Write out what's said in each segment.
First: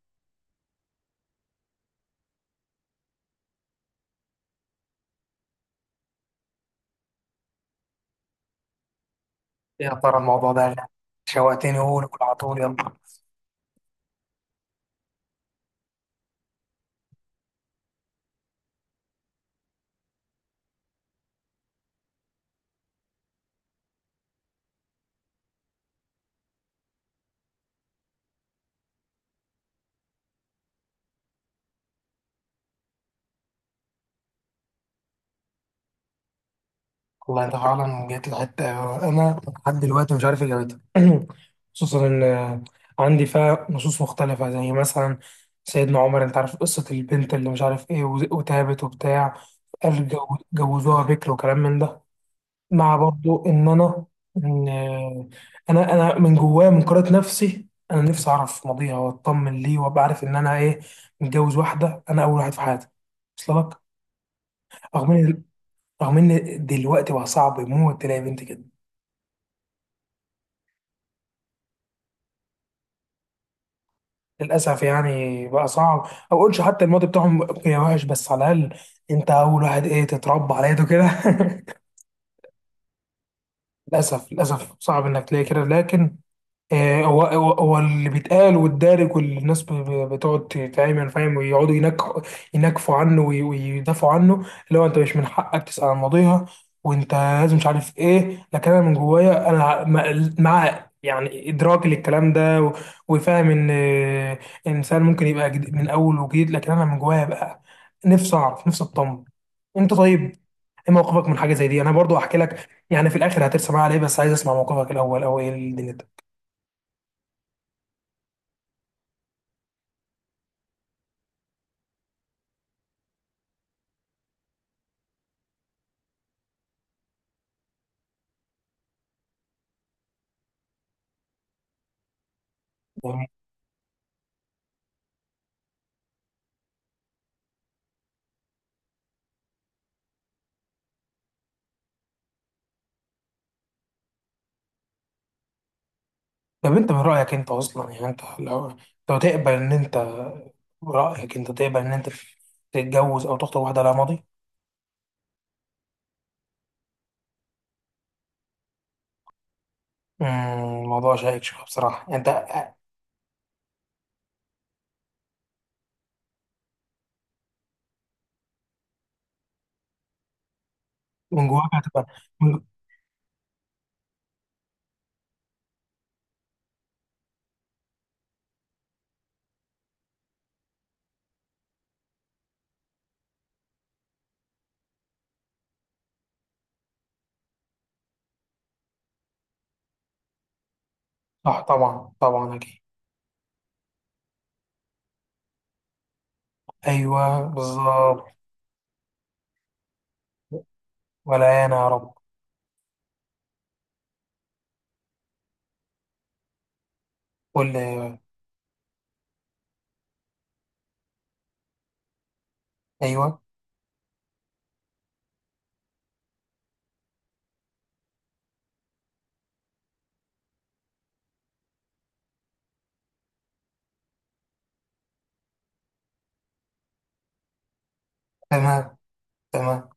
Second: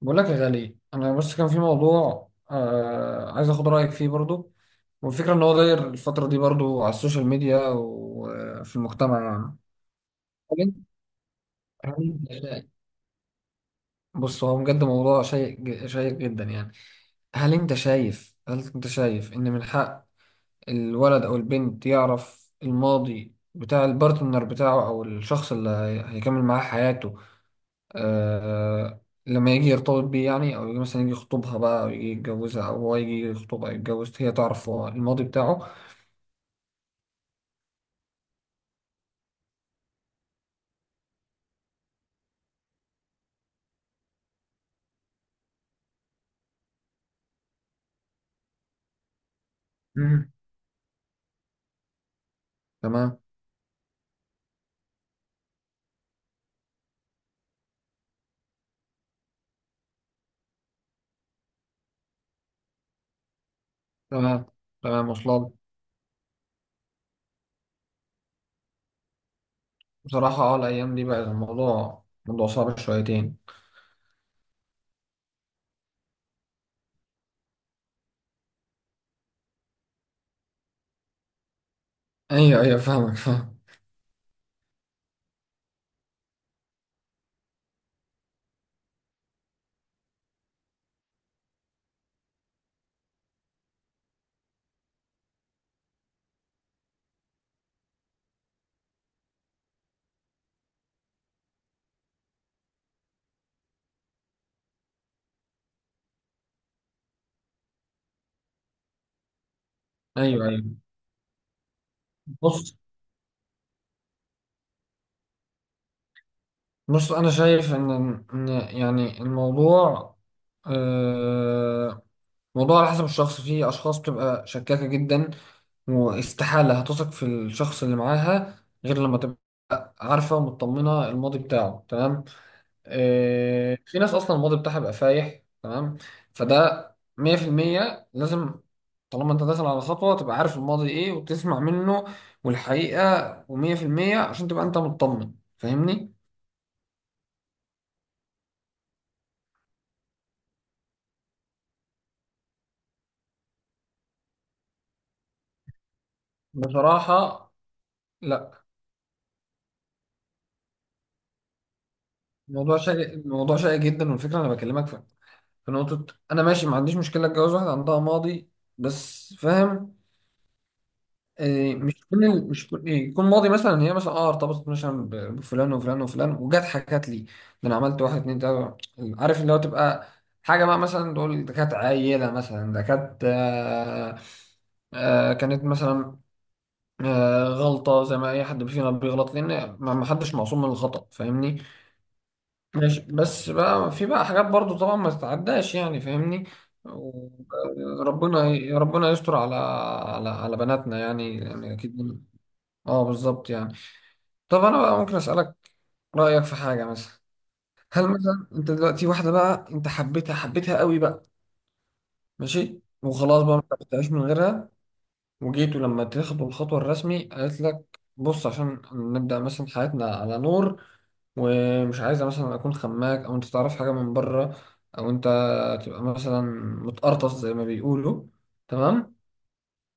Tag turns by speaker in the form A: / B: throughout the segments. A: بقول لك يا غالي، انا بس كان في موضوع عايز اخد رايك فيه برضو. والفكره ان هو داير الفتره دي برضو على السوشيال ميديا وفي المجتمع يعني.
B: يا ترى الموضوع
A: هل
B: ده
A: انت
B: شوقتني،
A: هل
B: قول قول
A: انت
B: على طول
A: شايف؟
B: يلا.
A: بص، هو بجد موضوع شيق شيق جدا يعني. هل انت شايف ان من حق الولد او البنت يعرف الماضي بتاع البارتنر بتاعه، او الشخص اللي هيكمل معاه حياته، آه لما يجي يرتبط بيه يعني، او يجي مثلا يخطبها بقى، او يجي يتجوزها، او هو يجي يخطبها او يتجوز، هي تعرف هو الماضي بتاعه.
B: والله انت فعلا جيت لحته. انا لحد دلوقتي مش عارف اجابتها. خصوصا ان عندي فيها نصوص مختلفه، زي مثلا سيدنا عمر، انت عارف قصه البنت اللي مش عارف ايه وتابت وبتاع، قال
A: مم.
B: جو- جوزوها بكر وكلام من ده. مع
A: تمام،
B: برضو ان انا من جوايا من قراءه نفسي، انا نفسي اعرف ماضيها واطمن ليه وابقى عارف ان انا ايه، متجوز واحده انا اول واحد في حياتي. وصل لك؟
A: تمام، تمام،
B: رغم ان
A: وصلت.
B: رغم ان دلوقتي بقى صعب يموت تلاقي بنت كده.
A: بصراحة، الأيام دي بقى الموضوع موضوع صعب شويتين.
B: للاسف يعني بقى صعب، او اقولش حتى الماضي بتاعهم يا وحش، بس على الاقل انت اول واحد ايه، تتربى على يده كده.
A: أيوه، أيوه، فاهمك فاهم.
B: للاسف للاسف صعب انك تلاقي كده، لكن هو اللي بيتقال والدارج، والناس بتقعد تتعمل فاهم ويقعدوا ينكفوا عنه ويدافعوا عنه، اللي هو انت مش من حقك تسأل عن ماضيها وانت لازم مش عارف ايه. لكن انا من جوايا انا مع يعني ادراك للكلام ده وفاهم ان انسان ممكن يبقى من اول وجديد، لكن انا من جوايا بقى نفسي اعرف، نفسي اطمن. انت طيب،
A: أيوه، أيوه.
B: ايه موقفك من حاجه زي دي؟ انا برضو احكي لك
A: بص،
B: يعني في الاخر هترسم معايا عليه، بس عايز اسمع موقفك الاول، او ايه الدنيا ده.
A: بص، أنا شايف إن يعني الموضوع، آه، الموضوع على حسب الشخص. في أشخاص بتبقى شكاكة جدا واستحالة هتثق في الشخص اللي معاها غير لما تبقى عارفة ومطمنة الماضي بتاعه تمام. في ناس أصلا الماضي بتاعها بيبقى فايح تمام. فده 100% لازم. طالما أنت داخل على خطوة تبقى عارف الماضي إيه وتسمع منه، والحقيقة ومية في المية عشان تبقى أنت مطمن، فاهمني؟
B: طب انت من رأيك، انت اصلا يعني انت لو تقبل ان انت، رأيك انت تقبل ان انت تتجوز او تخطب واحدة لها ماضي؟
A: بصراحة، لا.
B: الموضوع شائك شوية بصراحة. انت
A: الموضوع شائك، الموضوع شائك جدا، والفكرة أنا بكلمك في نقطة. أنا ماشي، ما عنديش مشكلة أتجوز واحدة عندها ماضي، بس فاهم،
B: من جواك
A: إيه،
B: هتبقى من-
A: مش كل، إيه، يكون ماضي. مثلا هي مثلا ارتبطت مثلا بفلان وفلان وفلان، وجت حكت لي ده انا عملت واحد اتنين تلاته. عارف، اللي هو تبقى حاجه بقى، مثلا تقول ده كانت عيله مثلا، ده كانت، كانت مثلا، غلطه زي ما اي حد فينا بيغلط، لان ما حدش معصوم من الخطا،
B: صح
A: فاهمني؟
B: طبعا طبعا اكيد.
A: ماشي، بس بقى في بقى حاجات برضو طبعا ما تتعداش يعني، فاهمني.
B: ايوه بالظبط.
A: ربنا ربنا يستر على بناتنا يعني،
B: ولا
A: يعني
B: انا يا رب.
A: اكيد. اه، بالظبط يعني. طب انا بقى ممكن اسالك رايك في حاجه مثلا؟
B: قول
A: هل
B: لي.
A: مثلا انت دلوقتي واحده بقى انت حبيتها، حبيتها قوي بقى، ماشي
B: ايوه.
A: وخلاص بقى ما بتعيش من غيرها، وجيت ولما تاخد الخطوة الرسمي، قالت لك بص، عشان نبدأ مثلا حياتنا على نور، ومش عايزة مثلا أكون خماك أو أنت تعرف حاجة من بره، أو أنت تبقى مثلا متقرطص زي ما بيقولوا،
B: تمام.
A: تمام،
B: تمام.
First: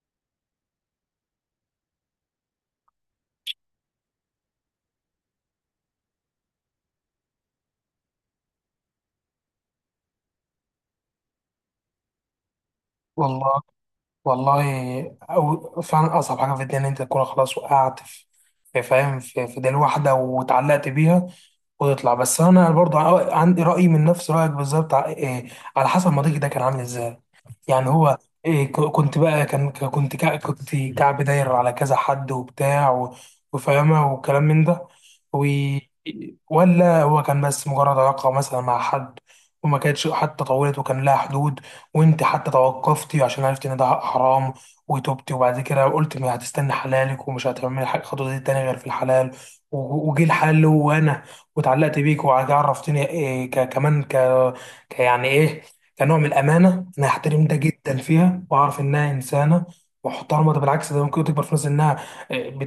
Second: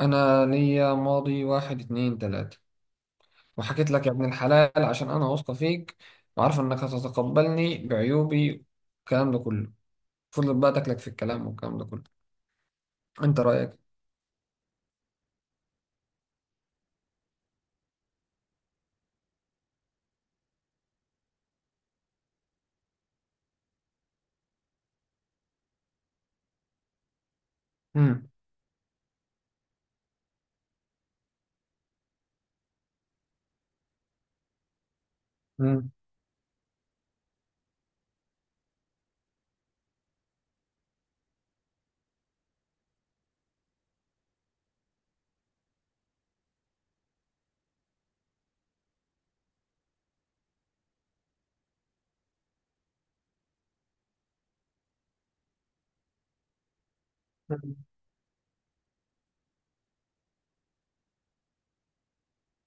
A: أنا ليا ماضي واحد اتنين تلاتة، وحكيت لك يا ابن الحلال عشان أنا واثقة فيك وعارفة إنك هتتقبلني بعيوبي، الكلام ده كله، فضلت بقى تاكلك في الكلام والكلام ده كله. أنت
B: والله.
A: رأيك؟
B: والله، أو فعلا أصعب حاجة في الدنيا إن أنت تكون خلاص وقعت في في- فاهم، في، في دليل واحدة واتعلقت بيها وتطلع. بس أنا برضو ع- عندي رأي من نفس رأيك بالظبط، ع- على حسب ما ضيقي ده كان عامل إزاي. يعني هو
A: مم.
B: إيه، كنت بقى كان ك- كنت كع- كنت كعب داير على كذا حد وبتاع وفاهمة وكلام من ده، و ولا هو كان بس مجرد علاقة مثلا مع حد وما كانتش حتى طولت وكان لها حدود، وانت حتى توقفتي عشان عرفتي ان ده حرام وتوبتي، وبعد كده قلت ما هتستني حلالك، ومش هتعملي حاجة خطوة دي تاني غير في الحلال، وجي الحلال اللي هو انا، واتعلقت بيك وعرفتني إيه يعني ايه كنوع من الامانه، انا هحترم ده
A: مم.
B: جدا فيها واعرف انها انسانه محترمه. ده بالعكس ده ممكن تكبر في ناس انها آه،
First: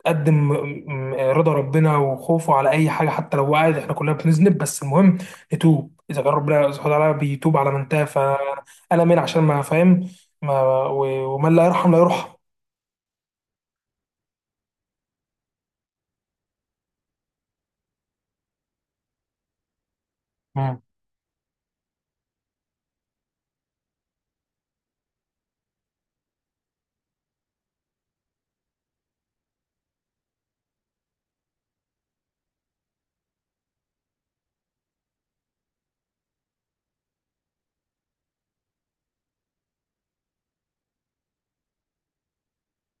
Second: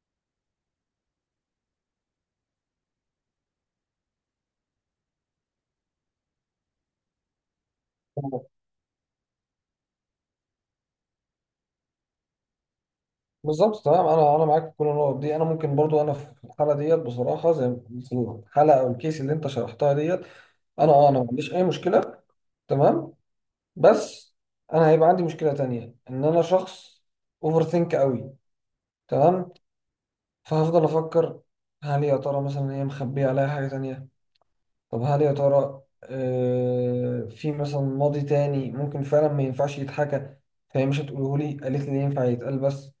B: بتقدم آم، آه، رضا ربنا وخوفه على اي حاجه. حتى لو وقعت، احنا كلنا بنذنب، بس المهم نتوب. اذا كان ربنا سبحانه وتعالى بيتوب على من تاب، فانا من عشان ما فاهم ما ومن لا يرحم لا يرحم.
A: بالظبط تمام. انا معاك في كل النقط دي. انا ممكن برضو انا في الحاله ديت بصراحه، زي في الحلقه او الكيس اللي انت شرحتها ديت، انا ما عنديش اي مشكله، تمام. بس انا هيبقى عندي مشكله تانية، ان انا شخص اوفر ثينك قوي، تمام. فهفضل افكر، هل يا ترى مثلا هي مخبيه عليا حاجه تانية؟ طب هل يا ترى في مثلا ماضي تاني ممكن فعلا ما ينفعش يتحكى، فهي مش هتقوله لي، قالت لي ينفع يتقال بس،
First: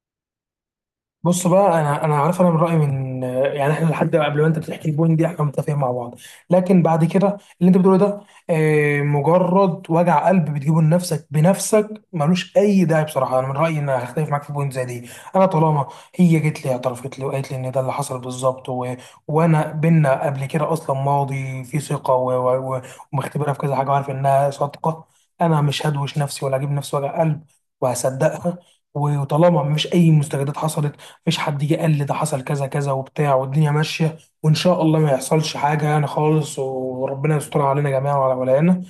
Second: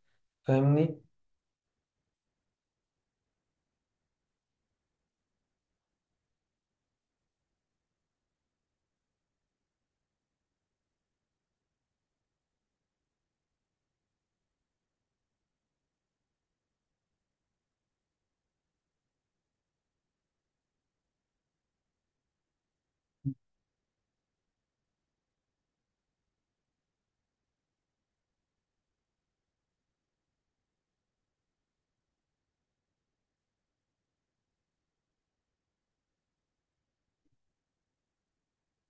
A: فاهمني؟
B: بص بقى، انا عارف انا من رايي من، يعني احنا لحد قبل ما انت بتحكي البوينت دي احنا متفقين مع بعض، لكن بعد كده اللي انت بتقوله ده مجرد وجع قلب بتجيبه لنفسك بنفسك، ملوش اي داعي. بصراحه انا من رايي ان هختلف معاك في بوينت زي دي. انا طالما هي جت لي اعترفت لي وقالت لي ان ده اللي حصل بالظبط، و... وانا بينا قبل كده اصلا ماضي في ثقه و... و... و- ومختبرها في كذا حاجه وعارف انها صادقه، انا مش هدوش نفسي ولا اجيب نفسي وجع قلب، وهصدقها. وطالما مفيش اي مستجدات حصلت، مفيش حد جه قال لي ده حصل كذا كذا وبتاع، والدنيا ماشيه، وان شاء الله ما يحصلش حاجه يعني خالص، وربنا يستر علينا جميعا وعلى ولايانا.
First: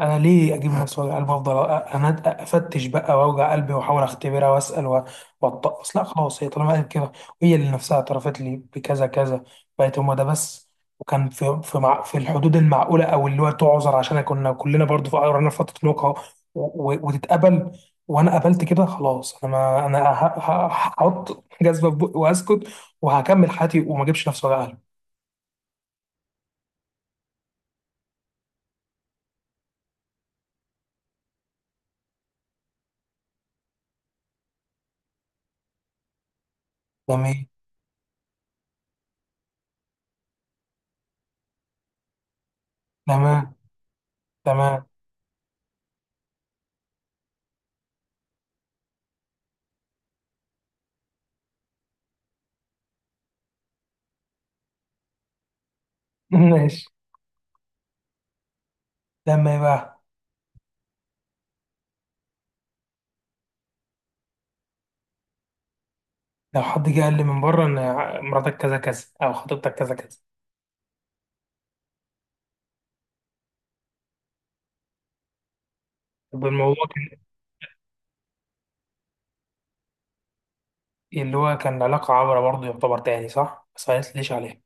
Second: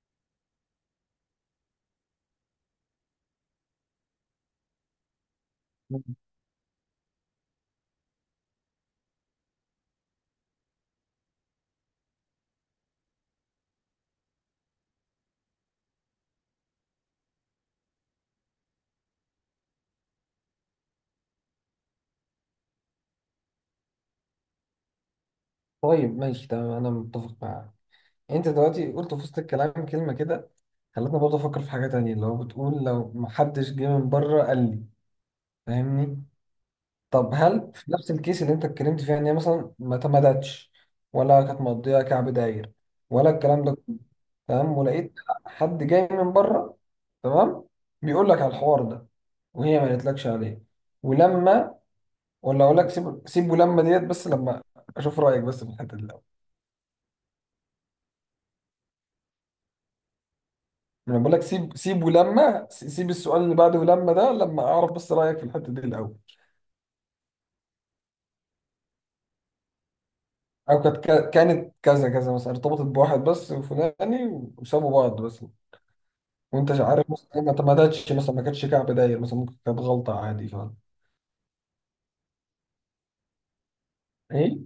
B: انا ليه اجيب نفس وجع قلبي وافضل أ- انا افتش بقى واوجع قلبي واحاول اختبرها واسال واتطقس؟ لا خلاص، هي طالما قالت كده، وهي اللي نفسها اعترفت لي بكذا كذا، بقت هما ده بس، وكان في في مع في الحدود المعقوله، او اللي هو تعذر عشان كنا كلنا برضو في قررنا في فتره نقاهه، وتتقبل، وانا قبلت كده خلاص، انا ما انا هحط جزمه في بقي واسكت وهكمل حياتي وما اجيبش نفس وجع قلبي.
A: طيب، ماشي، تمام، انا متفق معاك. انت دلوقتي قلت في وسط الكلام كلمه كده خلتني برضه افكر في حاجه تانية، اللي هو بتقول لو محدش جه من بره قال لي، فاهمني؟ طب
B: تمام
A: هل في نفس الكيس اللي انت اتكلمت فيها، ان هي مثلا ما تمدتش ولا كانت مقضيه كعب داير، ولا
B: تمام
A: الكلام ده كله، تمام،
B: تمام.
A: ولقيت حد جاي من بره، تمام، بيقول لك على الحوار ده، وهي ما قالتلكش عليه. ولما، ولا اقول لك سيب، سيب ولما ديت بس لما اشوف رايك بس في الحته دي الأول.
B: ماشي. تمام بقى،
A: انا بقول لك سيب، سيب ولما سيب السؤال اللي بعده، ولما ده، لما اعرف بس رايك في الحته دي الاول.
B: لو حد جه قال لي من بره ان مراتك كذا كذا او خطيبتك كذا كذا.
A: او كانت، كانت كذا كذا، مثلا ارتبطت بواحد بس وفلاني، وسابوا بعض بس،
B: طب
A: وانت مش
B: الموضوع
A: عارف
B: كان
A: مثلا ما تمدتش، مثلا ما كانتش كعب داير، مثلا ممكن كانت غلطه عادي، فاهم؟
B: إيه؟ اللي هو كان علاقه عبره برضه يعتبر تاني صح، بس ما قالتليش عليها،
A: ايه،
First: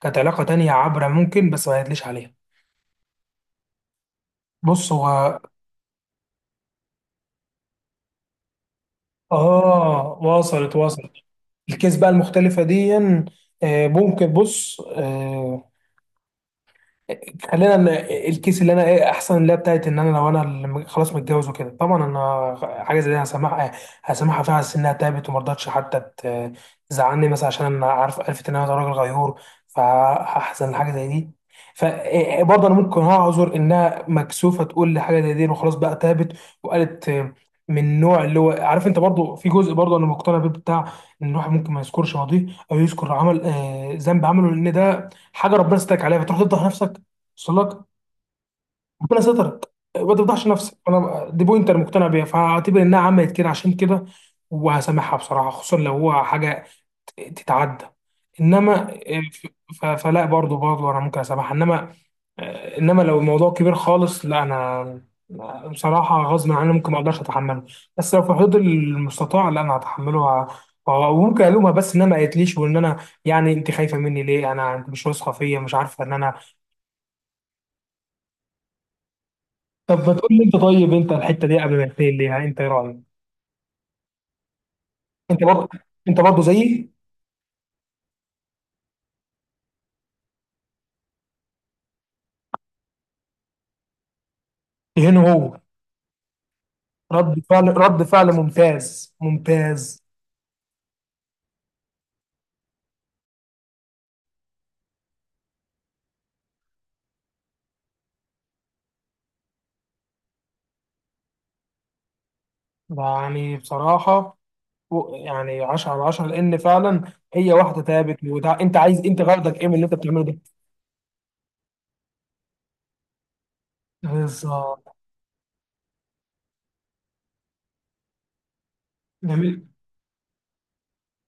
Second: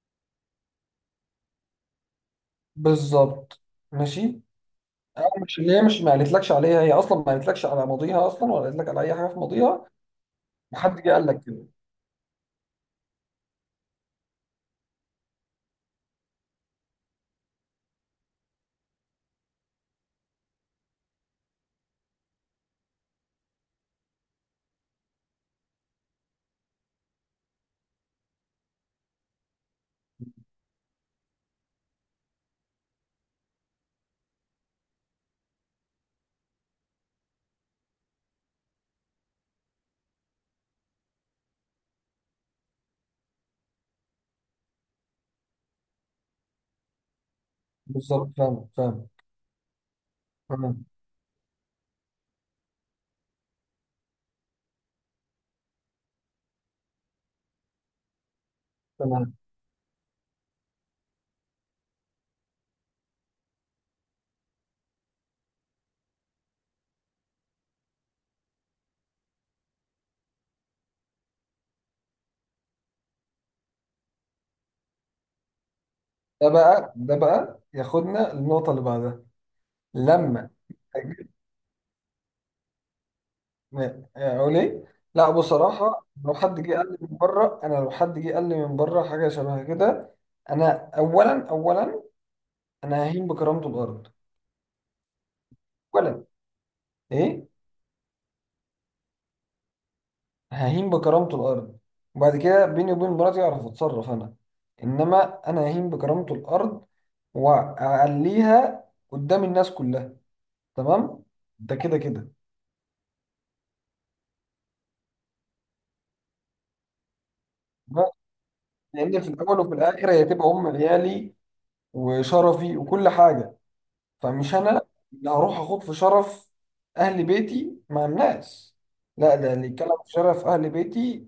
B: كانت علاقه تانية عبره ممكن بس ما قالتليش عليها.
A: بالظبط، ماشي.
B: بص
A: أو
B: هو،
A: مش اللي هي مش ما قالتلكش عليها، هي اصلا ما قالتلكش على ماضيها اصلا، ولا قالت لك على اي حاجه في ماضيها،
B: اه وصلت
A: وحد جه
B: وصلت.
A: قال لك كده،
B: الكيس بقى المختلفه دي، ممكن بص، خلينا ان الكيس اللي انا ايه احسن، اللي هي بتاعت ان انا لو انا اللي م- خلاص متجوز وكده، طبعا انا حاجه زي دي هسامحها. هسامحها فيها على أساس انها تعبت وما رضتش حتى تزعلني مثلا، عشان انا عارف عرفت ان انا راجل غيور، فهحزن لحاجه زي دي، فبرضه انا ممكن اعذر انها مكسوفه تقول لي حاجه زي دي وخلاص بقى تعبت وقالت. من النوع اللي هو عارف انت برضه، في جزء برضه انا مقتنع بيه بتاع ان الواحد ممكن ما يذكرش ماضيه، او يذكر عمل ذنب عمله، لان ده حاجه ربنا ستاك عليها فتروح تفضح نفسك. وصل لك؟
A: بالظبط، فاهم فاهم.
B: ربنا سترك ما تفضحش نفسك،
A: تمام،
B: انا دي بوينت انا مقتنع بيها، فاعتبر انها عملت كده عشان كده، وهسامحها بصراحه، خصوصا لو هو حاجه تتعدى. انما
A: تمام.
B: فلا برضه برضه انا ممكن اسامحها، انما انما لو الموضوع كبير خالص لا انا، بصراحه غصب عني ممكن ما اقدرش اتحمله، بس لو في حدود المستطاع لا انا هتحمله، وممكن الومها بس انها ما قالتليش، وان انا يعني انت خايفه مني ليه؟ انا انت مش واثقه فيا؟ مش عارفه ان انا.
A: ده بقى ياخدنا للنقطه اللي بعدها.
B: طب ما تقول لي
A: لما
B: انت، طيب انت الحته دي قبل ما تقول ليها انت ايه رايك؟
A: اقول ايه؟ لا
B: انت برضه
A: بصراحه،
B: انت
A: لو
B: برضه
A: حد جه
B: زيي.
A: قال لي من بره انا لو حد جه قال لي من بره حاجه شبه كده، انا اولا، انا ههين بكرامته الارض.
B: هنا هو.
A: اولا،
B: رد
A: ايه،
B: فعل رد فعل ممتاز ممتاز.
A: ههين بكرامته الارض. وبعد كده، بيني وبين مراتي، اعرف اتصرف انا. انما انا ههين بكرامته الارض، واعليها قدام الناس كلها، تمام، ده كده كده.
B: يعني بصراحه يعني 10 على 10، لان فعلا هي واحده ثابت. وده انت عايز، انت
A: لان في
B: غرضك
A: الاول
B: ايه
A: وفي
B: من اللي انت
A: الاخر
B: بتعمله
A: هي
B: ده؟
A: تبقى ام عيالي وشرفي وكل حاجه، فمش انا
B: بالظبط.
A: اللي هروح اخوض في شرف اهل بيتي مع الناس، لا، ده
B: جميل.
A: اللي يتكلم في شرف اهل بيتي،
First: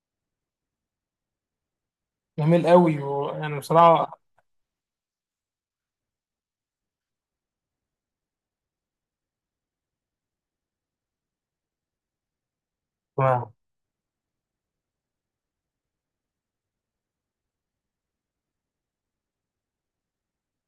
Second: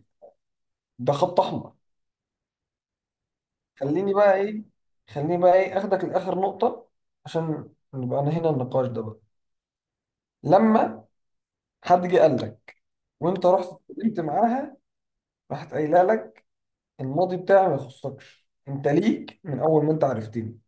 A: ده خط احمر.
B: جميل قوي. يعني
A: خليني
B: بصراحه،
A: بقى ايه خليني بقى، ايه، اخدك لاخر نقطة، عشان نبقى انا هنا النقاش ده بقى. لما حد جه قال لك
B: واو.
A: وانت رحت اتكلمت معاها، راحت قايله لك الماضي بتاعي ما يخصكش، انت ليك من اول ما انت عرفتني،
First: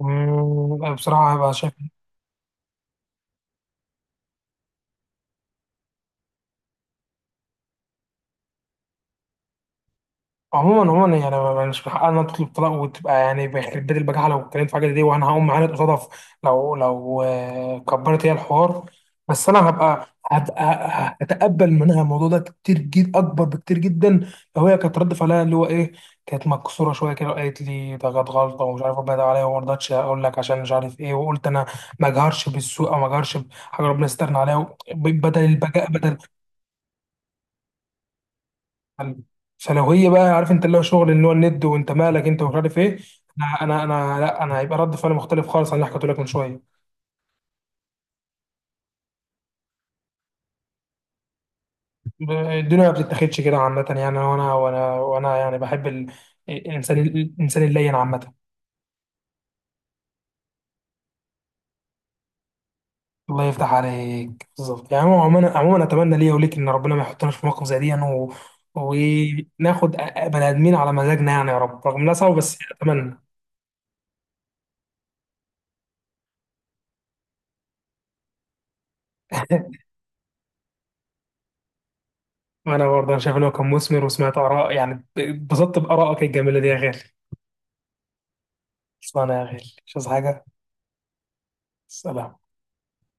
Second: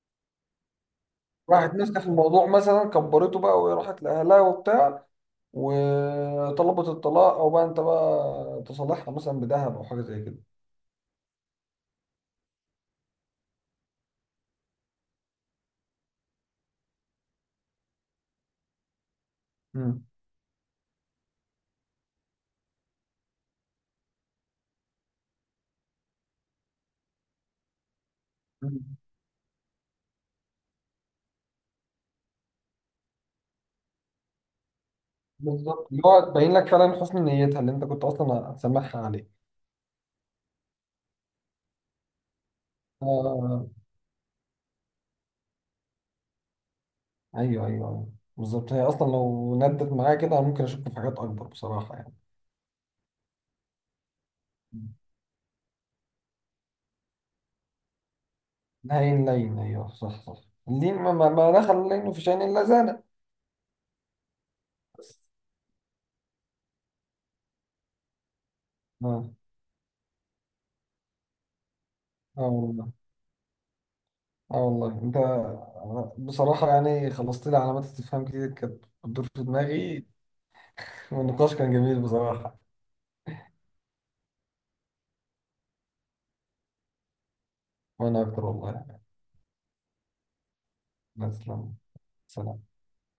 B: بصراحه هبقى شايف.
A: راحت ماسكه في الموضوع مثلا كبرته بقى، وراحت لاهلها وبتاع وطلبت الطلاق، او بقى انت بقى تصالحها مثلا بذهب او حاجه زي كده.
B: عموما عموما يعني مش من حقنا تطلب طلاق وتبقى يعني بيخرب بيت البجاحه لو اتكلمت في حاجه زي دي، وانا هقوم معاند قصادها في-، لو كبرت هي الحوار، بس انا
A: مم.
B: هبقى هتقبل منها الموضوع ده كتير جدا اكبر بكتير جدا. لو هي كانت رد فعلها اللي هو ايه، كانت مكسوره شويه كده وقالت لي ده كانت غلطه ومش
A: مم.
B: عارف ربنا ده عليا، وما رضتش اقول لك عشان مش عارف ايه، وقلت انا ما اجهرش بالسوء، او ما اجهرش بحاجه ربنا يسترنا عليها بدل
A: بالظبط،
B: البجاء
A: اللي
B: بدل.
A: هو تبين لك فعلا حسن نيتها اللي انت كنت اصلا هتسامحها
B: حلو.
A: عليه.
B: سلوية بقى، عارف انت اللي هو شغل اللي هو الند، وانت مالك انت ومش عارف ايه.
A: آه،
B: انا انا
A: آه.
B: انا لا انا هيبقى رد فعلي مختلف خالص عن اللي حكيته لك من شويه.
A: ايوه، ايوه، أيوة. بالظبط، هي اصلا لو ندت معايا كده، انا ممكن اشك في حاجات اكبر بصراحه، يعني.
B: ب- الدنيا ما بتتاخدش كده عامه يعني، وانا
A: مم.
B: وانا وانا يعني بحب الانسان اللين عامه.
A: لين لين، ايوه، صح، صح. اللين، ما دخل اللين في شأن الا زانه.
B: الله يفتح عليك بالظبط. يعني هو عموما عموما، اتمنى ليا وليك ان ربنا ما يحطناش في موقف زي دي يعني، و...
A: اه.
B: وناخد بني ادمين على مزاجنا يعني يا رب. رغم انها صعبه
A: اه
B: بس
A: والله.
B: اتمنى.
A: انت، بصراحه يعني، خلصت لي علامات استفهام كتير كانت بتدور في دماغي. والنقاش كان جميل بصراحة.
B: وانا برضه انا شايف ان هو كان مثمر، وسمعت اراء، يعني اتبسطت بارائك الجميله دي يا غالي.
A: وأنا أكتر والله.
B: خلصانة يا غالي، مش عايز حاجة.
A: تسلم.
B: سلام.
A: سلام.